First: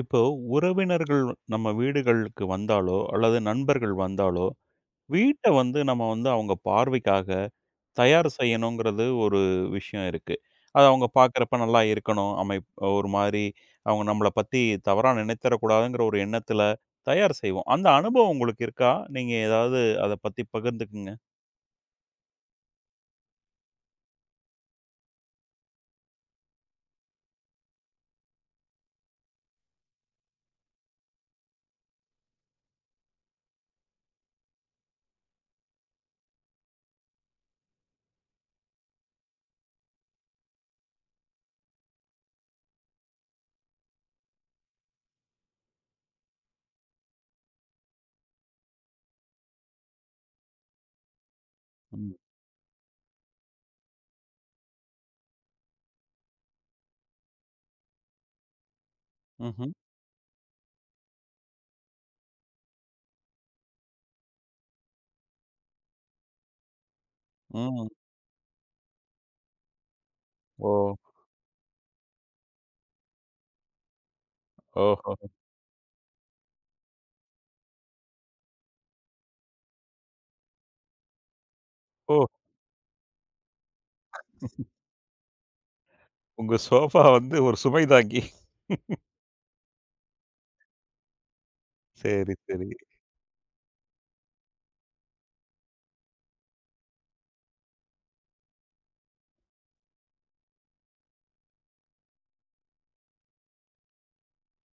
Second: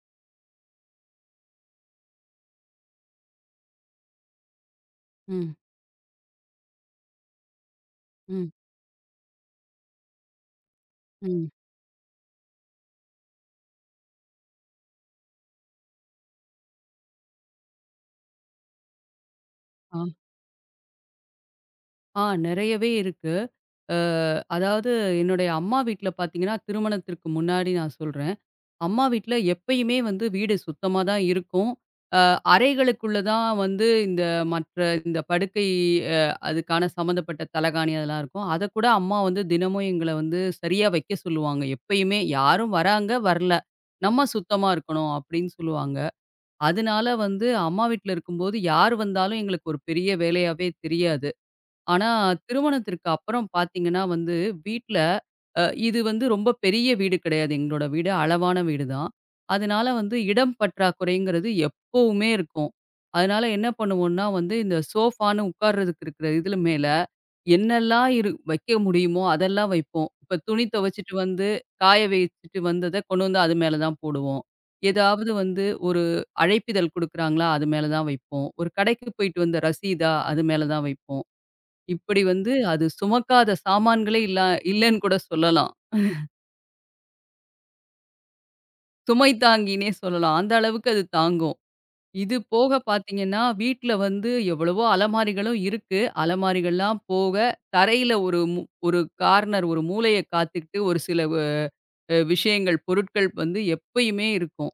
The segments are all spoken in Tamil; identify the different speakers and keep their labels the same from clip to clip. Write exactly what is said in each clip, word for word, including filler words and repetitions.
Speaker 1: இப்போ உறவினர்கள் நம்ம வீடுகளுக்கு வந்தாலோ, அல்லது நண்பர்கள் வந்தாலோ, வீட்ட
Speaker 2: ம்,
Speaker 1: வந்து நம்ம வந்து அவங்க பார்வைக்காக தயார்
Speaker 2: ம்,
Speaker 1: செய்யணுங்கிறது ஒரு விஷயம் இருக்கு. அது அவங்க
Speaker 2: ம்.
Speaker 1: பார்க்குறப்ப நல்லா இருக்கணும். அமைப் ஒரு மாரி அவங்க நம்மள பத்தி தவறா நினைத்தரக்கூடாதுங்கிற ஒரு எண்ணத்தில தயார் செய்வோம். அந்த அனுபவம் உங்களுக்கு இருக்கா? நீங்க ஏதாவது
Speaker 2: ஆ,
Speaker 1: அத பத்தி பகிர்ந்துக்குங்க.
Speaker 2: ஆ நிறையவே இருக்கு. அ அதாவது என்னுடைய அம்மா வீட்ல பார்த்தீங்கன்னா, திருமணத்திற்கு முன்னாடி நான் சொல்றேன். அம்மா வீட்ல எப்பயுமே வந்து வீடு சுத்தமா தான் இருக்கும். அ அறைகளுக்குள்ள தான் வந்து இந்த மற்ற இந்த படுக்கை அ அதுக்கான சம்மந்தப்பட்ட தலகாணி அதெல்லாம் இருக்கும். அதக்கூட அம்மா வந்து தினமும் எங்கள வந்து சரியா வைக்க சொல்லுவாங்க. எப்பயுமே யாரும் வராங்க, வரல. நம்ம சுத்தமா இருக்கணும் அப்படின்னு சொல்லுவாங்க. அதனால வந்து அம்மா வீட்ல இருக்கும்போது யார் வந்தாலும் எங்களுக்கு ஒரு பெரிய வேலையாவே தெரியாது. ஆனா
Speaker 1: ம்.
Speaker 2: திருமணத்திற்கு அப்புறம் பார்த்தீங்கன்னா வந்து வீட்ல அ இது வந்து ரொம்ப பெரிய வீடு கிடையாது. எங்களோட வீடு அளவான வீடு தான்.
Speaker 1: ம்ஹ்ம்.
Speaker 2: அதனால வந்து இடம் பற்றாக்குறைங்கிறது எப்பவுமே இருக்கும். அதனால என்ன பண்ணுவோம்னா வந்து இந்த சோஃபான்னு உட்கார்றதுக்கு இருக்கிற இதுல மேல
Speaker 1: ம்.
Speaker 2: என்னெல்லாம் இரு வைக்க முடியுமோ அதெல்லாம் வைப்போம். இப்ப துணி
Speaker 1: ஓ!
Speaker 2: துவைச்சுட்டு வந்து, காய வச்சுட்டு வந்தத கொண்டு வந்து அது மேல தான் போடுவோம்.
Speaker 1: ஓஹோ!
Speaker 2: ஏதாவது வந்து ஒரு அழைப்பிதழ் குடுக்குறாங்களா, அது மேல தான் வைப்போம். ஒரு கடைக்கு போயிட்டு வந்த ரசீதா, அது மேல தான் வைப்போம். இப்படி
Speaker 1: ஓ!
Speaker 2: வந்து அது சுமக்காத சாமான்களே இல்ல, இல்லன்னு கூட சொல்லலாம்.
Speaker 1: உங்க சோஃபா வந்து ஒரு சுமை தாங்கி.
Speaker 2: சுமை தாங்கின்னே சொல்லலாம். அந்த அளவுக்கு அது தாங்கும்.
Speaker 1: சரி,
Speaker 2: இது
Speaker 1: சரி,
Speaker 2: போக பார்த்தீங்கன்னா, வீட்ல வந்து எவ்வளவோ அலமாரிகளும் இருக்கு. அலமாரிகள்லாம் போக, தரையில ஒரு மு ஒரு கார்னர், ஒரு மூலைய காத்துக்கிட்டு ஒரு சில வ அ விஷயங்கள், பொருட்கள் வந்து எப்பயுமே இருக்கும்.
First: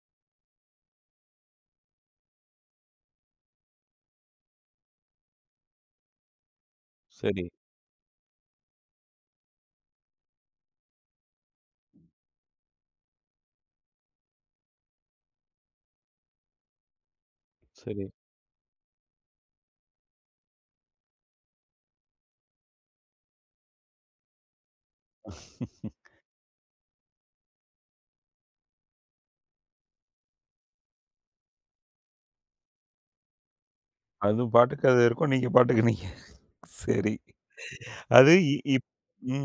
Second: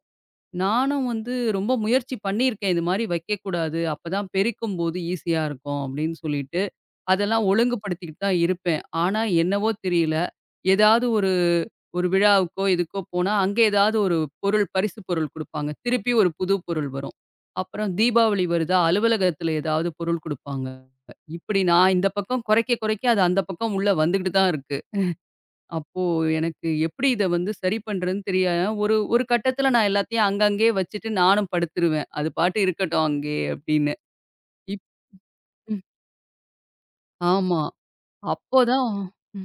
Speaker 2: நானும் வந்து ரொம்ப முயற்சி பண்ணியிருக்கேன். இது மாரி வைக்கக்கூடாது. அப்பதான் பெருக்கும்போது ஈஸியா இருக்கும், அப்படின்னு சொல்லிட்டு.
Speaker 1: சரி,
Speaker 2: அதெல்லாம் ஒழுங்குபடுத்திக்கிட்டு தான் இருப்பேன். ஆனா, என்னவோ தெரியல. ஏதாவது ஒரு ஒரு விழாவுக்கோ, இதுக்கோ போனா, அங்க ஏதாவது ஒரு பொருள் பரிசு பொருள் குடுப்பாங்க. திருப்பி ஒரு புது பொருள் வரும். அப்புறம் தீபாவளி வருதா, அலுவலகத்துல ஏதாவது பொருள் குடுப்பாங்க. இப்படி நான் இந்த பக்கம் குறைக்க, குறைக்க அது அந்த பக்கம் உள்ள வந்துகிட்டு தான் இருக்கு.
Speaker 1: சரி.
Speaker 2: அப்போ எனக்கு எப்படி இத வந்து சரி பண்றதுன்னு தெரியாம, ஒரு ஒரு கட்டத்துல நான் எல்லாத்தையும் அங்கங்கேயே வச்சுட்டு நானும் படுத்துருவேன். அது பாட்டு இருக்கட்டும் அங்கேயே அப்படின்னு.
Speaker 1: அது
Speaker 2: இப்
Speaker 1: பாட்டுக்கு அது இருக்கும். நீங்க
Speaker 2: ம்.
Speaker 1: பாட்டுக்கு நீங்க சரி.
Speaker 2: ஆமா.
Speaker 1: அது இ இப்
Speaker 2: அப்போதான்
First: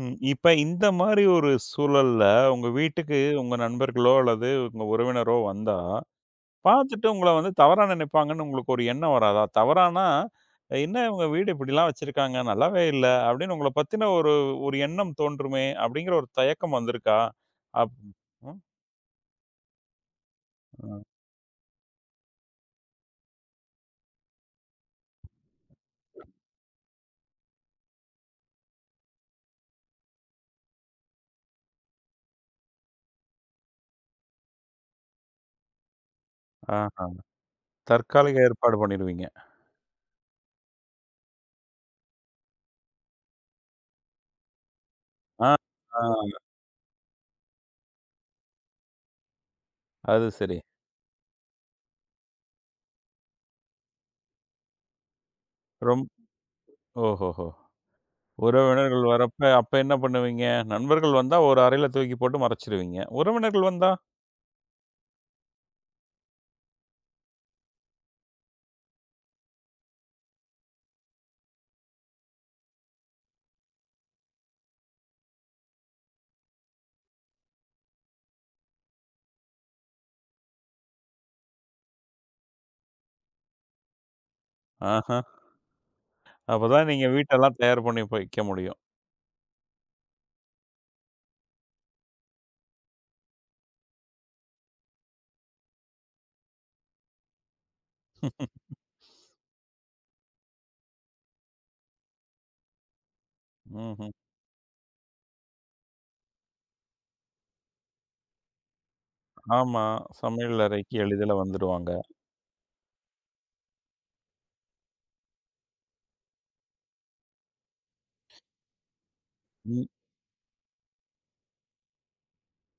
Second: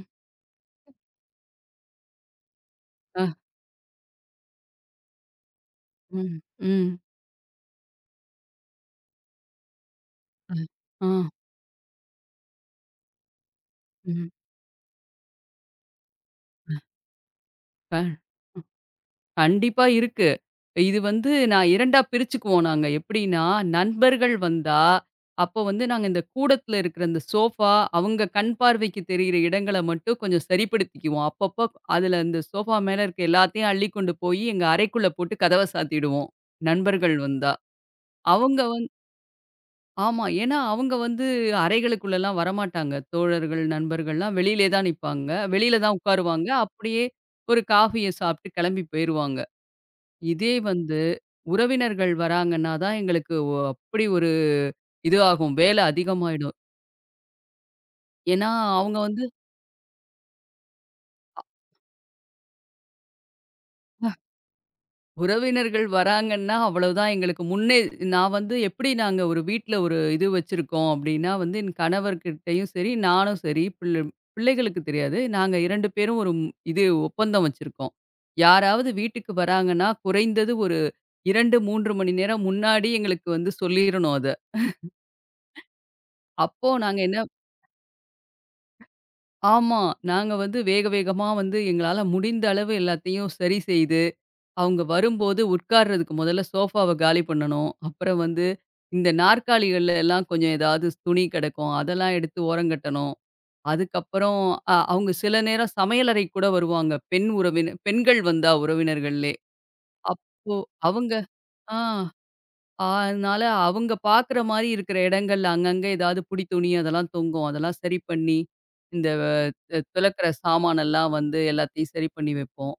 Speaker 2: ம்.
Speaker 1: இப்ப இந்த மாரி ஒரு சூழல்ல, உங்க வீட்டுக்கு உங்க நண்பர்களோ அல்லது உங்க உறவினரோ வந்தா,
Speaker 2: ம். ம்.
Speaker 1: பார்த்துட்டு உங்கள வந்து தவறா நினைப்பாங்கன்னு உங்களுக்கு ஒரு எண்ணம் வராதா? தவறானா,
Speaker 2: ம்.
Speaker 1: அஹ், "என்ன
Speaker 2: ஆ.
Speaker 1: இவங்க வீடு இப்படிலாம் வச்சிருக்காங்க, நல்லாவே இல்ல" அப்படின்னு உங்கள பத்தின
Speaker 2: ம்.
Speaker 1: ஒரு ஒரு எண்ணம் தோன்றுமே அப்படிங்கிற ஒரு தயக்கம் வந்திருக்கா? அப்
Speaker 2: க
Speaker 1: ம்.
Speaker 2: கண்டிப்பா இருக்கு. இது
Speaker 1: ம்.
Speaker 2: வந்து நான் 2ஆ பிரிச்சுக்குவோம் நாங்க. எப்படின்னா, நண்பர்கள் வந்தா, அப்போ வந்து நாங்க இந்த கூடத்துல இருக்கிற இந்த சோஃபா, அவங்க கண் பார்வைக்கு தெரியிற இடங்கள மட்டும் கொஞ்சம் சரிப்படுத்திக்குவோம். அப்பப்போ அதுல இந்த சோஃபா மேல இருக்க எல்லாத்தையும் அள்ளி கொண்டு போயி, எங்க அறைக்குள்ள போட்டு கதவ சாத்திடுவோம்,
Speaker 1: ஆஹா.
Speaker 2: நண்பர்கள் வந்தா.
Speaker 1: தற்காலிக
Speaker 2: அவங்க
Speaker 1: ஏற்பாடு பண்ணிடுவீங்க.
Speaker 2: ஆமா. ஏன்னா, அவங்க வந்து அறைகளுக்குள்ளலாம் வரமாட்டாங்க. தோழர்கள், நண்பர்கள்லாம் வெளியிலே தான் நிப்பாங்க.
Speaker 1: ஆ,
Speaker 2: வெளியில தான்
Speaker 1: ஆ.
Speaker 2: உட்காருவாங்க. அப்படியே ஒரு காஃபிய சாப்பிட்டு கிளம்பி போயிருவாங்க.
Speaker 1: அது
Speaker 2: இதே
Speaker 1: சரி.
Speaker 2: வந்து உறவினர்கள் வராங்கன்னா தான் எங்களுக்கு ஒ அப்படி ஒரு இது ஆகும். வேலை
Speaker 1: ரொம்
Speaker 2: அதிகமாயிடும்.
Speaker 1: ஓஹோஹோ!
Speaker 2: ஏன்னா, அவங்க
Speaker 1: உறவினர்கள்
Speaker 2: வந்து
Speaker 1: வரப்ப, அப்ப என்ன பண்ணுவீங்க? நண்பர்கள் வந்தா ஒரு அறையில தூக்கி போட்டு மறைச்சிருவீங்க. உறவினர்கள் வந்தா?
Speaker 2: உறவினர்கள் வராங்கன்னா அவ்வளவுதான் எங்களுக்கு முன்னே நான் வந்து எப்படி நாங்க ஒரு வீட்ல ஒரு இது வச்சிருக்கோம் அப்படின்னா வந்து என் கணவர்கிட்டயும் சரி நானும் சரி பிள்ளை பிள்ளைகளுக்கு தெரியாது நாங்க இரண்டு பேரும் ஒரு ம்- இது ஒப்பந்தம் வச்சிருக்கோம். யாராவது வீட்டுக்கு வராங்கன்னா குறைந்தது ஒரு இரண்டு மூன்று மணி நேரம் முன்னாடி எங்களுக்கு வந்து சொல்லிடணும் அது.
Speaker 1: ஆஹ.
Speaker 2: அப்போ
Speaker 1: அப்பதான்
Speaker 2: நாங்க
Speaker 1: நீங்க
Speaker 2: என்ன.
Speaker 1: வீட்டெல்லாம் தயார் பண்ணி போய் வைக்க முடியும்.
Speaker 2: ஆமா, நாங்க வந்து வேக வேகமா வந்து எங்களால முடிந்த அளவு எல்லாத்தையும் சரி செய்து அவங்க வரும்போது உட்கார்றதுக்கு முதல்ல சோஃபாவ காலி பண்ணணும். அப்புறம் வந்து இந்த நாற்காலிகள்ல எல்லாம் கொஞ்சம் ஏதாவது துணி கிடக்கும். அதெல்லாம் எடுத்து ஓரங்கட்டணும்.
Speaker 1: ம்ஹ்ம்.
Speaker 2: அதுக்கப்புறம் அ அவங்க சில நேரம் சமையலறைக்கு கூட வருவாங்க. பெண் உறவினர் பெண்கள் வந்தா உறவினர்கள்லே.
Speaker 1: ஆமா.
Speaker 2: அப்போ
Speaker 1: சமையல் அறைக்கு
Speaker 2: அவங்க
Speaker 1: எளிதில
Speaker 2: ஆ,
Speaker 1: வந்துருவாங்க.
Speaker 2: அதனால அவங்க பார்க்குற மாரி இருக்கிற இடங்கள்ல அங்கங்க ஏதாவது புடி துணி அதெல்லாம் தொங்கும். அதெல்லாம் சரி பண்ணி, இந்த அ
Speaker 1: ம்.
Speaker 2: துலக்கிற சாமானெல்லாம் வந்து எல்லாத்தையும் சரி பண்ணி வைப்போம்.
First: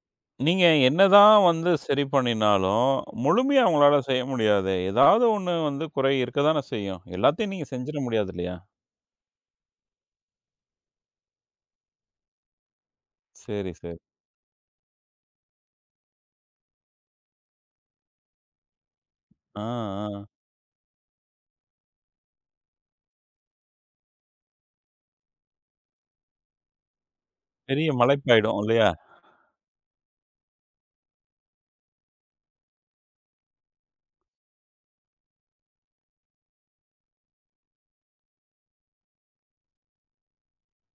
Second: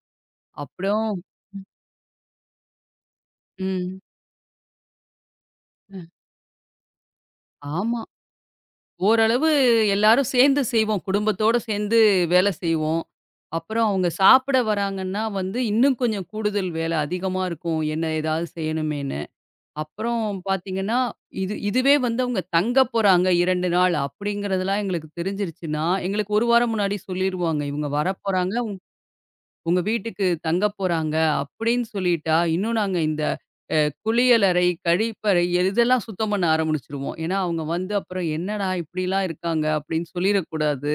Speaker 1: நீங்க
Speaker 2: அப்புறம்
Speaker 1: என்னதான் வந்து சரி பண்ணினாலும், முழுமையா
Speaker 2: ம்.
Speaker 1: உங்களால செய்ய முடியாதே! ஏதாவது ஒண்ணு வந்து
Speaker 2: அ
Speaker 1: குறை இருக்க தானே செய்யும். எல்லாத்தையும் நீங்க செஞ்சிட
Speaker 2: ஆமா.
Speaker 1: முடியாது இல்லையா?
Speaker 2: ஓரளவு எல்லாரும் சேர்ந்து செய்வோம். குடும்பத்தோட சேர்ந்து வேலை செய்வோம்.
Speaker 1: சரி,
Speaker 2: அப்புறம்
Speaker 1: சரி.
Speaker 2: அவங்க சாப்பிட வராங்கன்னா வந்து, இன்னும் கொஞ்சம் கூடுதல் வேலை அதிகமா இருக்கும். என்ன ஏதாவது செய்யணுமேன்னு.
Speaker 1: ஆ,
Speaker 2: அப்புறம்
Speaker 1: ஆ.
Speaker 2: பார்த்தீங்கன்னா, இது இதுவே வந்து அவங்க தங்க போறாங்க இரண்டு நாள் அப்படிங்கிறதெல்லாம் எங்களுக்கு தெரிஞ்சிருச்சுன்னா, எங்களுக்கு ஒரு வாரம் முன்னாடி சொல்லிருவாங்க. இவங்க
Speaker 1: பெரிய
Speaker 2: வரப்போறாங்க.
Speaker 1: மலைப்பாயிடும் இல்லையா?
Speaker 2: உங்க வீட்டுக்கு தங்க போறாங்க அப்படின்னு சொல்லிட்டா, இன்னும் நாங்க இந்த அ குளியலறை, கழிப்பறை இதெல்லாம் சுத்தம் பண்ண ஆரம்பிச்சுருவோம். ஏன்னா, அவங்க வந்து அப்புறம் "என்னடா இப்படிலாம் இருக்காங்க" அப்படின்னு சொல்லிறக்கூடாது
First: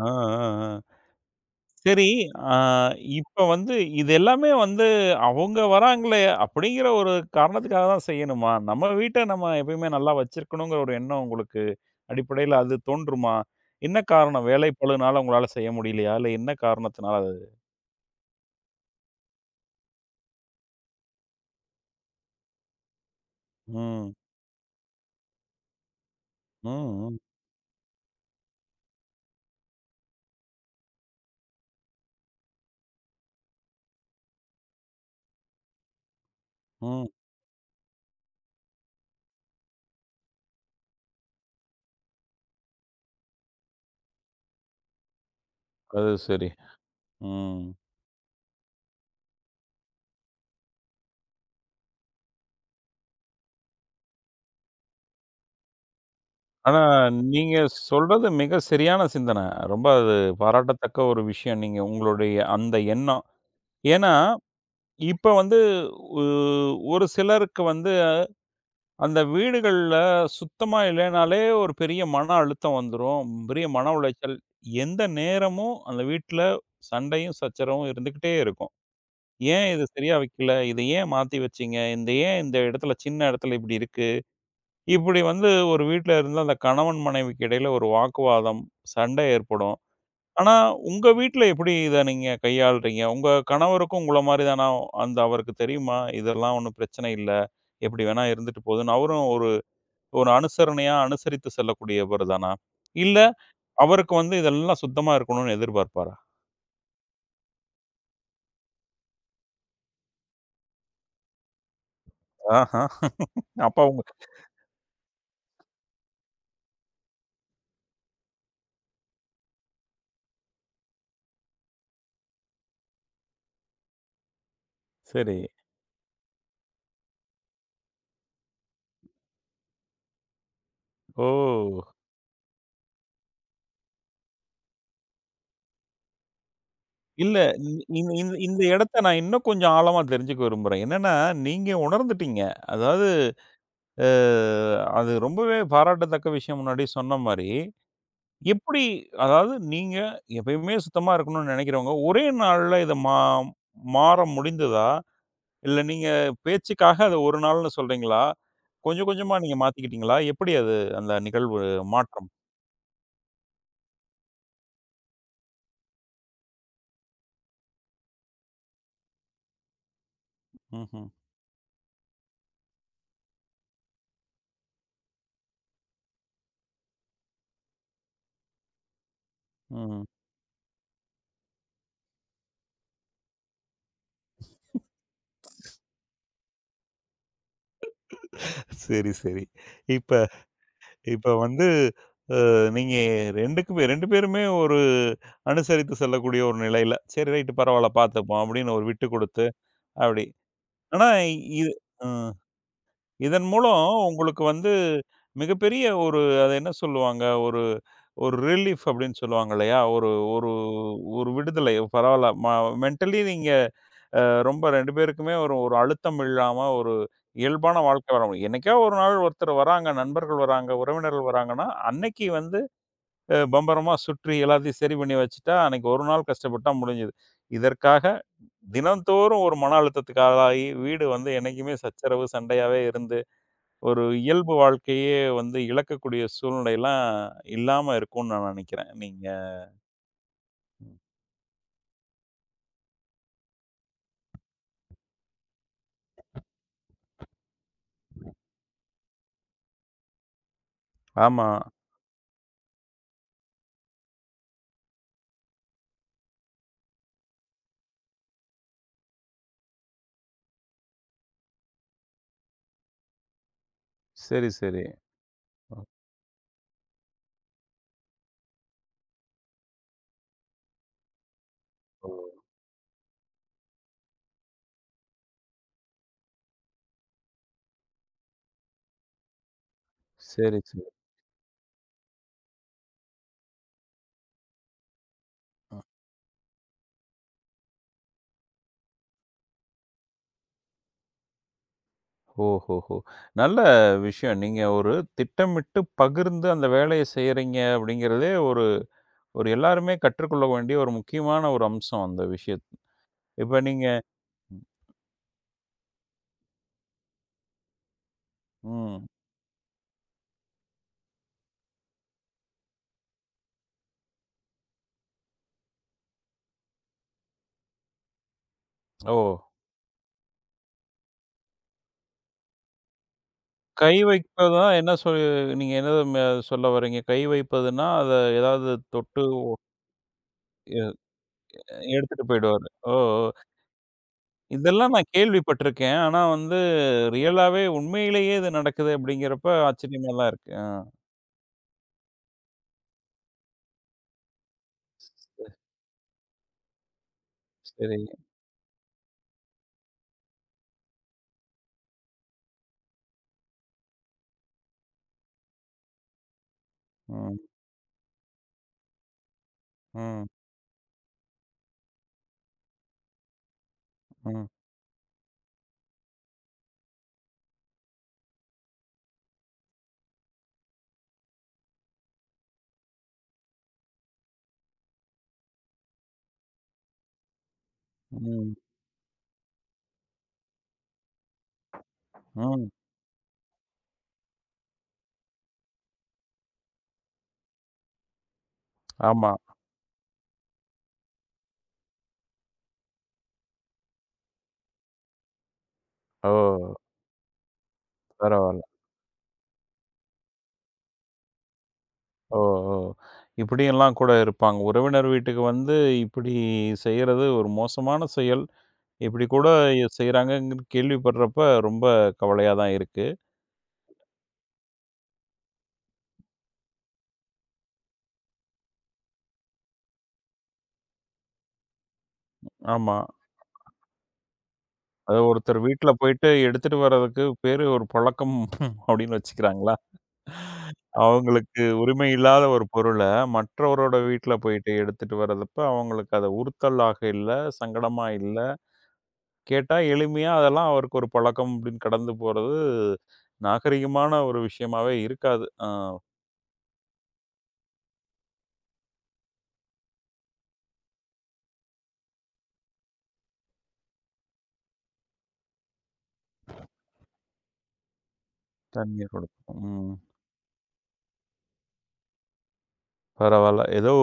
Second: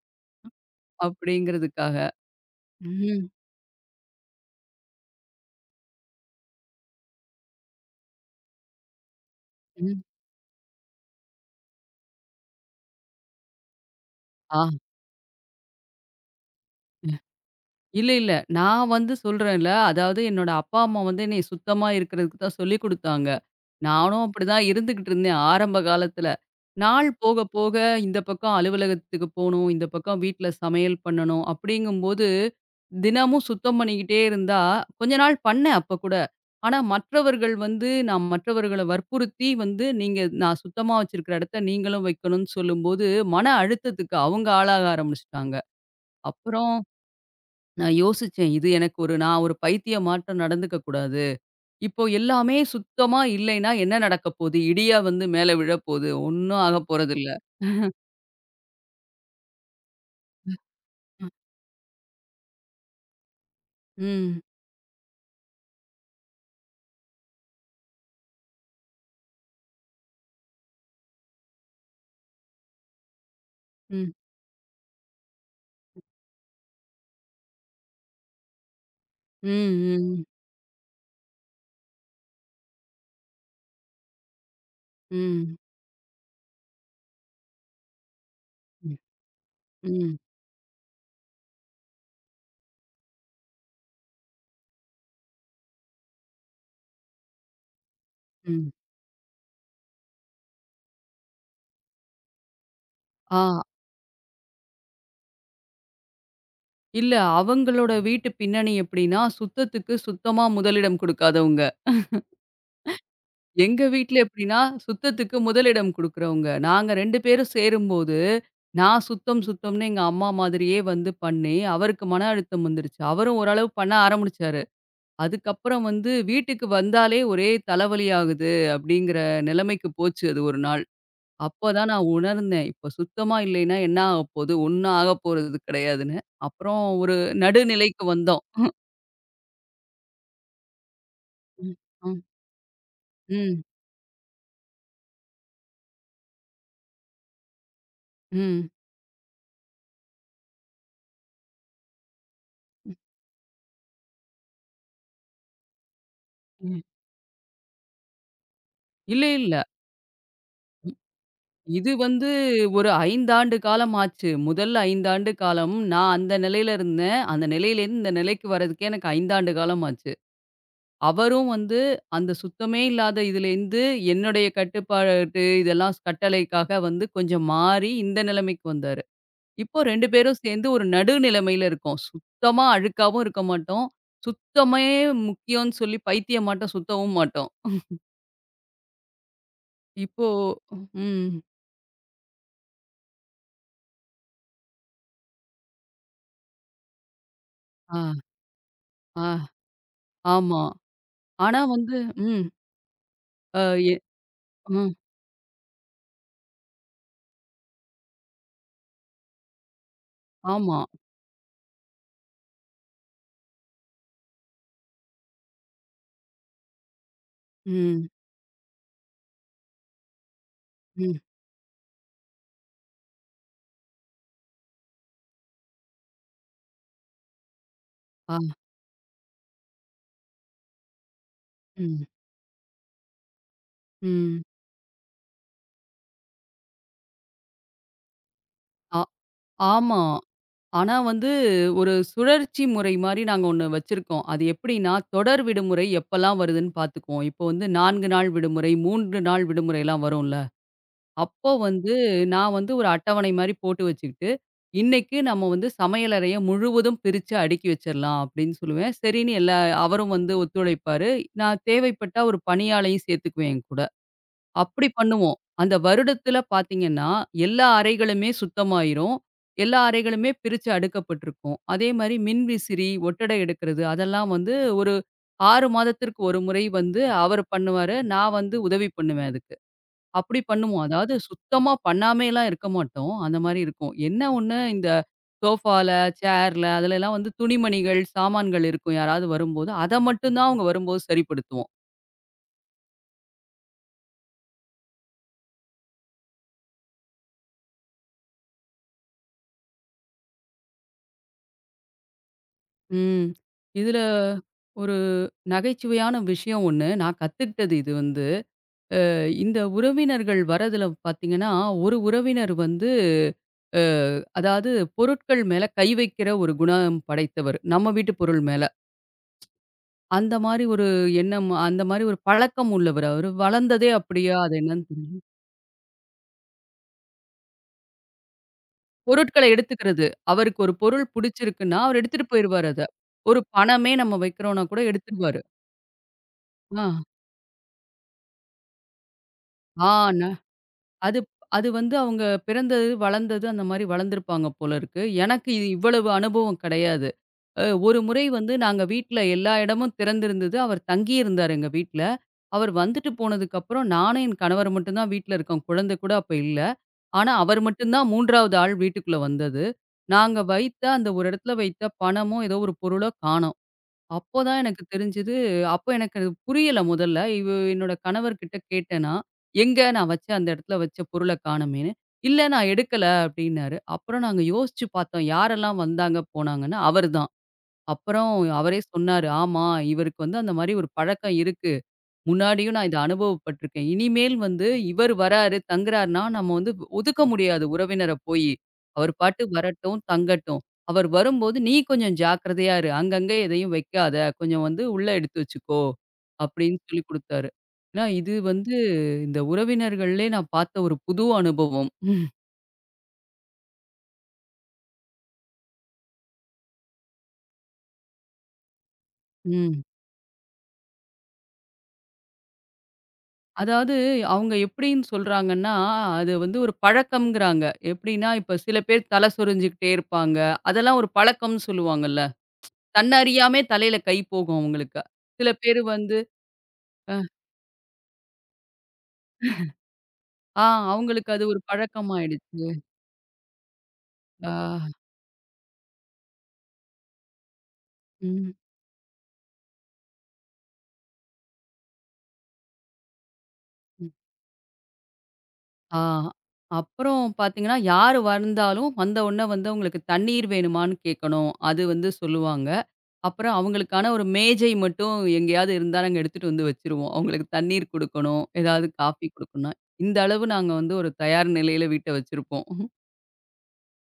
Speaker 1: ஆ, ஆ, ஆ.
Speaker 2: அப்படிங்கிறதுக்காக.
Speaker 1: சரி, ஆ.
Speaker 2: ம்.
Speaker 1: இப்ப வந்து இது எல்லாமே வந்து அவங்க வராங்களே அப்படிங்கிற ஒரு காரணத்துக்காக தான் செய்யணுமா? நம்ம வீட்ட நம்ம எப்பயுமே
Speaker 2: ம்.
Speaker 1: நல்லா வச்சிருக்கணுங்கிற ஒரு எண்ணம் உங்களுக்கு அடிப்படையில அது தோன்றுமா? என்ன காரணம்? வேலைப்பளுனால உங்களால செய்ய முடியலையா? இல்ல என்ன காரணத்தினால அது?
Speaker 2: இல்ல, இல்ல. நான் வந்து சொல்றேன்ல, அதாவது என்னோட அப்பா, அம்மா வந்து என்னைய சுத்தமா இருக்கிறதுக்கு தான் சொல்லிக் குடுத்தாங்க.
Speaker 1: ம்.
Speaker 2: நானும் அப்படிதான் இருந்துகிட்டு இருந்தேன் ஆரம்ப காலத்துல.
Speaker 1: ம்,
Speaker 2: நாள்
Speaker 1: ம்,
Speaker 2: போக, போக இந்த பக்கம் அலுவலகத்துக்கு போணும், இந்த பக்கம் வீட்ல சமையல் பண்ணணும் அப்படிங்கும்போது, தினமும் சுத்தம் பண்ணிக்கிட்டே இருந்தா, கொஞ்ச நாள் பண்ணேன் அப்ப கூட. ஆனா
Speaker 1: ம்.
Speaker 2: மற்றவர்கள் வந்து நான் மற்றவர்கள வற்புறுத்தி வந்து, "நீங்க நான் சுத்தமா வச்சிருக்கிற இடத்த நீங்களும் வைக்கணும்னு" சொல்லும்போது, மன அழுத்தத்துக்கு அவங்க ஆளாக ஆரம்பிச்சுட்டாங்க.
Speaker 1: அது சரி.
Speaker 2: அப்புறம்
Speaker 1: ம்.
Speaker 2: நான் யோசிச்சேன். இது எனக்கு ஒரு நான் ஒரு பைத்தியமாட்டம் நடந்துக்க கூடாது. இப்போ எல்லாமே சுத்தமா இல்லைன்னா என்ன நடக்கப் போது? இடியா வந்து மேல விழப்போது. ஒண்ணும்
Speaker 1: ஆனா
Speaker 2: ஆகப் போறதில்ல.
Speaker 1: நீங்க சொல்றது மிக சரியான சிந்தன. ரொம்ப அது பாராட்டத்தக்க ஒரு
Speaker 2: ம்,
Speaker 1: விஷயம். நீங்க உங்களுடைய அந்த எண்ணம். ஏன்னா,
Speaker 2: ம்,
Speaker 1: இப்ப வந்து உ ஒரு சிலருக்கு வந்து அந்த வீடுகள்ல சுத்தமா இல்லைனாலே ஒரு பெரிய மன அழுத்தம் வந்துரும். பெரிய மன
Speaker 2: ம்,
Speaker 1: உளைச்சல். எந்த நேரமும் அந்த வீட்ல சண்டையும், சச்சரவும் இருந்துக்கிட்டே இருக்கும்.
Speaker 2: ம்,
Speaker 1: "ஏன் இது சரியா
Speaker 2: ம்,
Speaker 1: வைக்கல? இத ஏன் மாத்தி வச்சீங்க? இந்த ஏன் இந்த இடத்துல சின்ன இடத்துல இப்படி இருக்கு?" இப்படி வந்து
Speaker 2: ம்,
Speaker 1: ஒரு வீட்ல இருந்து அந்த கணவன், மனைவிக்கு இடையில ஒரு வாக்குவாதம், சண்டை ஏற்படும்.
Speaker 2: ம்,
Speaker 1: ஆனா உங்க வீட்ல எப்படி இத நீங்க கையாள்றீங்க? உங்க கணவருக்கும் உங்கள மாரி தானா? அந்த அவருக்கு தெரியுமா? இதெல்லாம் ஒண்ணும் பிரச்சனை இல்ல. எப்படி வேணா இருந்துட்டு
Speaker 2: ம்.
Speaker 1: போதுன்னு அவரும் ஒரு ஒரு அனுசரணையா அனுசரித்து செல்லக்கூடியவர் தானா? இல்ல
Speaker 2: ஆ
Speaker 1: அவருக்கு வந்து இதெல்லாம் சுத்தமா இருக்கணும்னு எதிர்பார்ப்பாரா?
Speaker 2: இல்ல அவங்களோட வீட்டு பின்னணி எப்படின்னா, சுத்தத்துக்கு சுத்தமா முதலிடம் குடுக்காதவங்க.
Speaker 1: ஆஹா! அப்ப
Speaker 2: எங்க
Speaker 1: உங்க
Speaker 2: வீட்ல எப்படின்னா, சுத்தத்துக்கு முதலிடம் குடுக்குறவங்க. நாங்க இரண்டு பேரும் சேரும்போது, நான் சுத்தம், சுத்தம்ன்னு எங்க அம்மா மாதிரியே வந்து பண்ணி, அவருக்கு மன அழுத்தம் வந்துருச்சு. அவரும் ஓரளவு பண்ண ஆரம்பிச்சாரு.
Speaker 1: சரி.
Speaker 2: அதுக்கப்புறம் வந்து வீட்டுக்கு வந்தாலே ஒரே தலைவலி ஆகுது அப்படிங்கிற நிலைமைக்கு போச்சு அது ஒரு நாள். அப்பதான்
Speaker 1: ஓ!
Speaker 2: நான் உணர்ந்தேன். இப்ப சுத்தமா இல்லைன்னா என்ன ஆகப்போகுது? ஒண்ணும் ஆகப்போறது கிடையாதுன்னு. அப்புறம் ஒரு
Speaker 1: இல்ல இந்த
Speaker 2: நடுநிலைக்கு
Speaker 1: இந்த இந்த
Speaker 2: வந்தோம்.
Speaker 1: இந்த இடத்த நான் இன்னும் கொஞ்சம் ஆழமா தெரிஞ்சுக்க விரும்புறேன். என்னன்னா, நீங்க
Speaker 2: ம். ம்.
Speaker 1: உணர்ந்துட்டீங்க. அதாவது
Speaker 2: ம்.
Speaker 1: அ அது ரொம்பவே பாராட்டத்தக்க விஷயம் முன்னாடி சொன்ன மாரி, எப்படி அதாவது நீங்க எப்பயுமே சுத்தமா இருக்கணும்னு நினைக்கிறவங்க, ஒரே நாள்ல இத மா மாற முடிந்ததா? இல்ல நீங்க
Speaker 2: ம்.
Speaker 1: பேச்சுக்காக அத ஒரு நாள்னு சொல்றீங்களா? கொஞ்சம்
Speaker 2: இல்ல,
Speaker 1: கொஞ்சமா
Speaker 2: இல்ல.
Speaker 1: நீங்க மாத்திக்கிட்டீங்களா? எப்படி அது அந்த நிகழ்வு
Speaker 2: இது வந்து
Speaker 1: மாற்றம்?
Speaker 2: ஒரு ஐந்து ஆண்டு காலம் ஆச்சு. முதல் ஐந்து ஆண்டு காலம் நான் அந்த நிலையில இருந்தேன். அந்த நிலையிலேருந்து இந்த நிலைக்கு வர்றதுக்கே எனக்கு ஐந்து ஆண்டு காலம் ஆச்சு.
Speaker 1: ம்ஹ்ம்.
Speaker 2: அவரும் வந்து அந்த சுத்தமே இல்லாத இதுலேருந்து என்னுடைய கட்டுப்பாடு இதெல்லாம் கட்டளைக்காக வந்து கொஞ்சம் மாறி இந்த நிலைமைக்கு வந்தாரு. இப்போ
Speaker 1: ம்.
Speaker 2: இரண்டு பேரும் சேர்ந்து ஒரு நடு நிலைமையில இருக்கோம். சுத்தமா அழுக்காவும் இருக்க மாட்டோம். சுத்தமே முக்கியம்னு சொல்லி பைத்தியம் மாட்ட சுத்தவும் மாட்டோம்.
Speaker 1: சரி, சரி. இப்ப
Speaker 2: இப்போ ம்.
Speaker 1: இப்ப வந்து அ நீங்க ரெண்டுக்குமே ரெண்டு பேருமே ஒரு அனுசரித்து செல்லக்கூடிய ஒரு நிலையில, சரி ரைட் பரவால்ல
Speaker 2: ஆ,
Speaker 1: பார்த்துப்போம் அப்படின்னு ஒரு விட்டு
Speaker 2: ஆ.
Speaker 1: குடுத்து, அப்படி.
Speaker 2: ஆமா.
Speaker 1: ஆனா
Speaker 2: ஆனா
Speaker 1: இது
Speaker 2: வந்து
Speaker 1: அ.
Speaker 2: ம்.
Speaker 1: இதன்
Speaker 2: அ
Speaker 1: மூலம்
Speaker 2: எ
Speaker 1: உங்களுக்கு வந்து
Speaker 2: ம்.
Speaker 1: மிகப்பெரிய ஒரு அத என்ன சொல்லுவாங்க? ஒரு ஒரு ரிலீஃப் அப்டின்னு சொல்லுவாங்க இல்லையா? ஒரு ஒரு
Speaker 2: ஆமா.
Speaker 1: ஒரு விடுதலை. பரவால்ல ம மென்டலி நீங்க ரொம்ப ரெண்டு பேருக்குமே ஒரு ஒரு அழுத்தம் இல்லாம ஒரு இயல்பான
Speaker 2: ம்.
Speaker 1: வாழ்க்கை வர முடியும். என்னைக்கோ ஒரு நாள் ஒருத்தர் வராங்க, நண்பர்கள் வராங்க,
Speaker 2: ம்.
Speaker 1: உறவினர்கள் வராங்கன்னா, அன்னைக்கு வந்து அ பம்பரமா சுற்றி எல்லாத்தையும் சரி பண்ணி வச்சுட்டா, அன்னைக்கு ஒரு நாள் கஷ்டப்பட்டா முடிஞ்சது. இதற்காக
Speaker 2: ஆ.
Speaker 1: தினந்தோறும் ஒரு மன அழுத்தத்துக்கு ஆளாகி, வீடு வந்து என்னைக்குமே
Speaker 2: ம்.
Speaker 1: சச்சரவு, சண்டையாவே இருந்து ஒரு
Speaker 2: ம்.
Speaker 1: இயல்பு வாழ்க்கையே வந்து இழக்கக்கூடிய சூழ்நிலைலாம் இல்லாம இருக்கும்னு நான் நினைக்கிறேன்.
Speaker 2: ஆ,
Speaker 1: நீங்க
Speaker 2: ஆமா. ஆனா வந்து ஒரு சுழற்சி முறை மாரி நாங்க ஒண்ணு வச்சிருக்கோம். அது எப்படின்னா, தொடர் விடுமுறை எப்பலாம் வருதுன்னு பார்த்துக்குவோம். இப்போ வந்து நான்கு நாள் விடுமுறை, மூன்று நாள் விடுமுறைலாம் வரும்ல.
Speaker 1: ஆமா.
Speaker 2: அப்போ வந்து நான் வந்து ஒரு அட்டவணை மாரி போட்டு வச்சுக்கிட்டு, இன்னைக்கு நம்ம வந்து சமையலறைய முழுவதும் பிரிச்சு அடுக்கி வச்சிரலாம் அப்படின்னு சொல்லுவேன். சரின்னு எல்லா அவரும் வந்து ஒத்துழைப்பாரு. நான் தேவைப்பட்டா ஒரு பணியாளையும் சேர்த்துக்குவேன் என் கூட.
Speaker 1: சரி, சரி.
Speaker 2: அப்படி பண்ணுவோம். அந்த வருடத்துல பார்த்தீங்கன்னா, எல்லா அறைகளுமே சுத்தமாயிரும். எல்லா அறைகளுமே பிரிச்சு அடுக்கப்பட்டிருக்கும். அதே
Speaker 1: ஓ!
Speaker 2: மாரி மின்விசிறி, ஒட்டடை எடுக்கிறது அதெல்லாம் வந்து ஒரு ஆறு மாதத்திற்கு ஒரு முறை வந்து அவரு பண்ணுவாரு. நான் வந்து உதவி பண்ணுவேன் அதுக்கு. அப்படி
Speaker 1: சரி,
Speaker 2: பண்ணுவோம்.
Speaker 1: சரி.
Speaker 2: அதாவது சுத்தமா பண்ணாமேலாம் இருக்க மாட்டோம். அந்த மாரி இருக்கும். என்ன ஒண்ணு இந்த
Speaker 1: அ.
Speaker 2: சோஃபால, சேர்ல அதுலலாம் வந்து துணிமணிகள், சாமான்கள் இருக்கும் யாராவது வரும்போது. அத மட்டும் தான் அவங்க வரும்போது சரிப்படுத்துவோம்.
Speaker 1: ஓஹோஹோ! நல்ல விஷயம். நீங்க ஒரு திட்டமிட்டு பகிர்ந்து அந்த வேலைய செய்றீங்க அப்படிங்கிறதே ஒரு ஒரு எல்லாருமே கற்றுக்கொள்ள வேண்டிய ஒரு முக்கியமான ஒரு அம்சம் அந்த விஷயத்.
Speaker 2: ம்.
Speaker 1: இப்ப நீங்க
Speaker 2: இதுல ஒரு நகைச்சுவையான விஷயம் ஒண்ணு. நான் கத்துக்கிட்டது இது வந்து.
Speaker 1: ம்.
Speaker 2: இந்த உறவினர்கள் வரதுல பார்த்தீங்கன்னா, ஒரு உறவினர் வந்து அ அதாவது பொருட்கள் மேல கை வைக்கிற ஒரு குணம் படைத்தவர். நம்ம வீட்டு பொருள் மேல.
Speaker 1: ஓ!
Speaker 2: அந்த மாரி ஒரு எண்ணம், அந்த மாரி ஒரு பழக்கம் உள்ளவர். அவரு வளர்ந்ததே
Speaker 1: கை
Speaker 2: அப்படியா? அது
Speaker 1: வைப்பதா
Speaker 2: என்னன்னு
Speaker 1: என்ன சொல்.
Speaker 2: தெரியல.
Speaker 1: நீங்க என்னது ம சொல்ல வர்றீங்க? கை வைப்பதுன்னா, அத ஏதாவது தொட்டு
Speaker 2: பொருட்கள எடுத்துக்கிறது. அவருக்கு ஒரு
Speaker 1: எ
Speaker 2: பொருள் புடிச்சிருக்குன்னா, அவர்
Speaker 1: எடுத்துட்டு
Speaker 2: எடுத்துட்டு
Speaker 1: போயிடுவாரு.
Speaker 2: போயிருவாரு அத.
Speaker 1: ஓ! ஓ!
Speaker 2: ஒரு பணமே நம்ம வைக்கிறோம்னா கூட
Speaker 1: இதெல்லாம் நான்
Speaker 2: எடுத்துருவாரு.
Speaker 1: கேள்விப்பட்டிருக்கேன். ஆனா வந்து
Speaker 2: ஆ.
Speaker 1: ரியலாவே உண்மையிலேயே இது நடக்குது அப்படிங்கிறப்ப
Speaker 2: ஆ.
Speaker 1: ஆச்சரியமா தான் இருக்கு. அ.
Speaker 2: அது அது வந்து அவங்க பிறந்தது, வளர்ந்தது அந்த மாரி வளர்ந்துருப்பாங்க போல இருக்கு. எனக்கு இது இவ்வளவு அனுபவம் கிடையாது. அ
Speaker 1: சரி.
Speaker 2: ஒரு முறை வந்து நாங்க வீட்ல எல்லா இடமும் திறந்திருந்தது. அவர் தங்கியிருந்தார் எங்க வீட்ல. அவர் வந்துட்டு போனதுக்கப்புறம் நானும் என் கணவர் மட்டும் தான் வீட்ல இருக்கோம். குழந்தை கூட அப்ப இல்ல. ஆனா
Speaker 1: ம்.
Speaker 2: அவர் மட்டும் தான் 3வது ஆள் வீட்டுக்குள்ள வந்தது.
Speaker 1: ம்.
Speaker 2: நாங்க வைத்த அந்த ஒரு இடத்துல வைத்த பணமோ, ஏதோ ஒரு பொருளோ காணோம்.
Speaker 1: ம்.
Speaker 2: அப்போதான் எனக்கு தெரிஞ்சது. அப்போ எனக்கு அது புரியல முதல்ல. இவ என்னோட கணவர்கிட்ட கேட்டேன் நான். "எங்க நான் வச்ச அந்த இடத்துல வச்ச பொருள காணோமேன்னு." "இல்ல நான் எடுக்கல" அப்படின்னாரு. அப்புறம் நாங்க யோசிச்சு பார்த்தோம். யாரெல்லாம் வந்தாங்க போனாங்கன்னு. அவரு தான். அப்புறம்
Speaker 1: ம்.
Speaker 2: அவரே சொன்னாரு. "ஆமா, இவருக்கு வந்து அந்த மாரி ஒரு பழக்கம் இருக்கு.
Speaker 1: ம்.
Speaker 2: முன்னாடியும் நான் இத அனுபவப்பட்டுருக்கேன். இனிமேல் வந்து இவர் வராரு, தங்குறாருன்னா, நம்ம வந்து ஒதுக்க முடியாது உறவினர போயி. அவர்
Speaker 1: ஆமா.
Speaker 2: பாட்டு வரட்டும், தங்கட்டும். அவர் வரும்போது நீ கொஞ்சம் ஜாக்கிரதையா இரு. அங்கங்க எதையும் வைக்காத. கொஞ்சம் வந்து உள்ள எடுத்து வச்சுக்கோ,
Speaker 1: ஓ!
Speaker 2: அப்படின்னு சொல்லிக் குடுத்தாரு. ஏன்னா, இது
Speaker 1: பரவால்ல.
Speaker 2: வந்து இந்த உறவினர்கள்லே நான் பார்த்த ஒரு புது அனுபவம்.
Speaker 1: ஓ! ஓ! இப்படியெல்லாம் கூட இருப்பாங்க. உறவினர் வீட்டுக்கு வந்து இப்படி செய்யறது ஒரு மோசமான செயல். இப்படி கூட
Speaker 2: ம்.
Speaker 1: செய்றாங்கன்னு கேள்விப்படுறப்ப ரொம்ப கவலையா தான் இருக்கு.
Speaker 2: அதாவது அவங்க எப்படின்னு சொல்றாங்கன்னா, அது வந்து ஒரு பழக்கம்ங்கிறாங்க. எப்படின்னா, இப்ப சில பேர் தல சொரிஞ்சுகிட்டே இருப்பாங்க. அதெல்லாம் ஒரு பழக்கம்னு சொல்லுவாங்கல்ல.
Speaker 1: ஆமா.
Speaker 2: தன்ன அறியாமே தலையில கை போகும் அவங்களுக்கு.
Speaker 1: அது
Speaker 2: சில
Speaker 1: ஒருத்தர்
Speaker 2: பேரு
Speaker 1: வீட்ல
Speaker 2: வந்து
Speaker 1: போயிட்டு எடுத்துட்டு
Speaker 2: அ
Speaker 1: வர்றதுக்கு பேரு ஒரு பழக்கம் அப்படின்னு வச்சுக்கிறாங்க.
Speaker 2: ஆ, அவங்களுக்கு அது ஒரு
Speaker 1: அவங்களுக்கு உரிமை இல்லாத ஒரு
Speaker 2: பழக்கமாயிடுச்சு.
Speaker 1: பொருள, மற்றவரோட வீட்ல
Speaker 2: ஆ,
Speaker 1: போயிட்டு எடுத்துட்டு வர்றப்ப, அவங்களுக்கு அது உறுத்தலாக இல்ல, சங்கடமா இல்ல.
Speaker 2: ம்,
Speaker 1: கேட்டா எளிமையா அதெல்லாம் அவருக்கு ஒரு பழக்கம் அப்படின்னு கடந்து போறது,
Speaker 2: ம்.
Speaker 1: நாகரீகமான ஒரு விஷயமாவே இருக்காது. ஆ.
Speaker 2: ஆ அப்புறம் பார்த்தீங்கன்னா, யாரு வந்தாலும் வந்த உடனே வந்து அவங்களுக்கு தண்ணீர் வேணுமான்னு கேட்கணும். அது வந்து சொல்லுவாங்க. அப்புறம் அவங்களுக்கான ஒரு மேஜை மட்டும் எங்கேயாவது இருந்தா நாங்க எடுத்துட்டு வந்து வச்சுருவோம். அவங்களுக்கு தண்ணீர் குடுக்கணும், ஏதாவது
Speaker 1: தண்ணீர்
Speaker 2: காஃபி
Speaker 1: கொடுக்கணும்.
Speaker 2: குடுக்கணும்னா,
Speaker 1: ம்.
Speaker 2: இந்த அளவு நாங்க வந்து ஒரு தயார் நிலையில வீட்ட வச்சிருப்போம்.
Speaker 1: பரவால்ல. ஏதோ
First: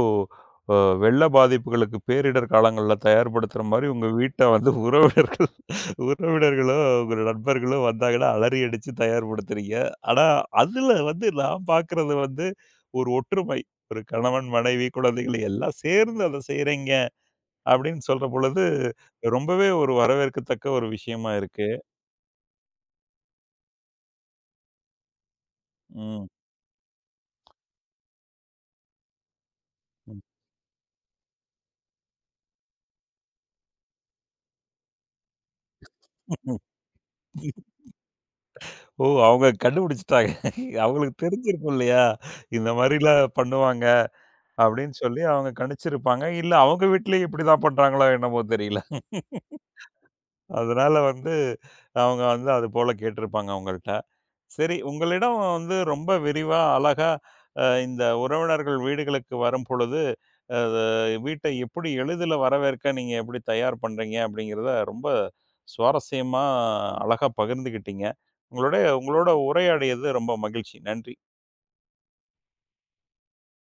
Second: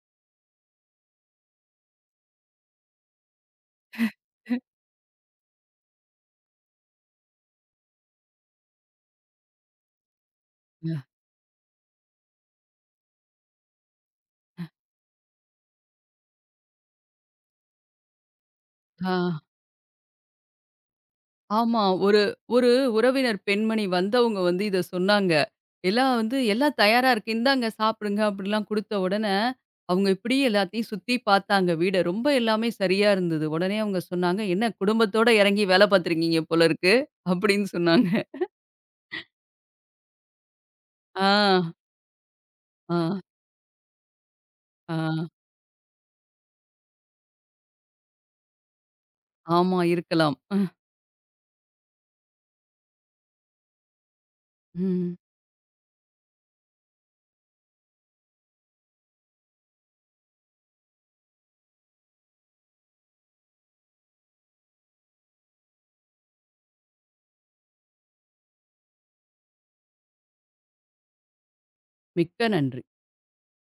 Speaker 1: அ வெள்ள பாதிப்புகளுக்கு பேரிடர் காலங்கள்ல தயார்படுத்துற மாரி உங்க வீட்ட வந்து உறவினர்கள் உறவினர்களோ, உங்க நண்பர்களோ வந்தாங்கன்னா அலறி அடிச்சு தயார்படுத்துறீங்க. ஆனா, அதுல
Speaker 2: அ.
Speaker 1: வந்து நான் பார்க்குறது வந்து ஒரு ஒற்றுமை. ஒரு கணவன், மனைவி, குழந்தைகள் எல்லாம் சேர்ந்து அத செய்றீங்க அப்படின்னு சொல்ற பொழுது,
Speaker 2: ஆ.
Speaker 1: ரொம்பவே ஒரு வரவேற்கத்தக்க ஒரு விஷயமா இருக்கு.
Speaker 2: ஆமா. ஒரு ஒரு உறவினர் பெண்மணி வந்தவங்க வந்து இத சொன்னாங்க. எல்லாம்
Speaker 1: ம்.
Speaker 2: வந்து "எல்லாம் தயாரா இருக்கு. இந்தாங்க சாப்பிடுங்க." அப்படிலாம் குடுத்த உடனே, அவங்க இப்படியே எல்லாத்தையும் சுத்தி பார்த்தாங்க வீட. ரொம்ப எல்லாமே சரியா இருந்தது. உடனே அவங்க சொன்னாங்க, "என்ன குடும்பத்தோட இறங்கி வேலை பார்த்துருக்கீங்க
Speaker 1: ம்.
Speaker 2: போல இருக்கு." அப்படின்னு சொன்னாங்க.
Speaker 1: ஓ! அவங்க கண்டுபிடிச்சுட்டாங்க. அவங்களுக்கு
Speaker 2: ஆ,
Speaker 1: தெரிஞ்சிருக்கும் இல்லையா? இந்த
Speaker 2: ஆ,
Speaker 1: மாரிலாம் பண்ணுவாங்க. அப்படின்னு
Speaker 2: ஆ.
Speaker 1: சொல்லி அவங்க கணிச்சிருப்பாங்க. இல்ல அவங்க வீட்லயும் இப்படிதான் பண்றாங்களோ என்னமோ தெரியல.
Speaker 2: ஆமா இருக்கலாம்.
Speaker 1: அதனால வந்து அவங்க வந்து அது போல கேட்டிருப்பாங்க அவங்கள்ட்ட. சரி
Speaker 2: ம்.
Speaker 1: உங்களிடம் வந்து ரொம்ப விரிவா, அழகா அ இந்த உறவினர்கள் வீடுகளுக்கு வரும்பொழுது, அது வீட்டை எப்படி எளிதில வரவேற்க நீங்க எப்படி தயார் பண்றீங்க அப்படிங்கிறத ரொம்ப சுவாரஸ்யமா, அழகா பகிர்ந்துக்கிட்டீங்க. உங்களோட உங்களோட உரையாடியது ரொம்ப மகிழ்ச்சி. நன்றி.
Speaker 2: மிக்க நன்றி.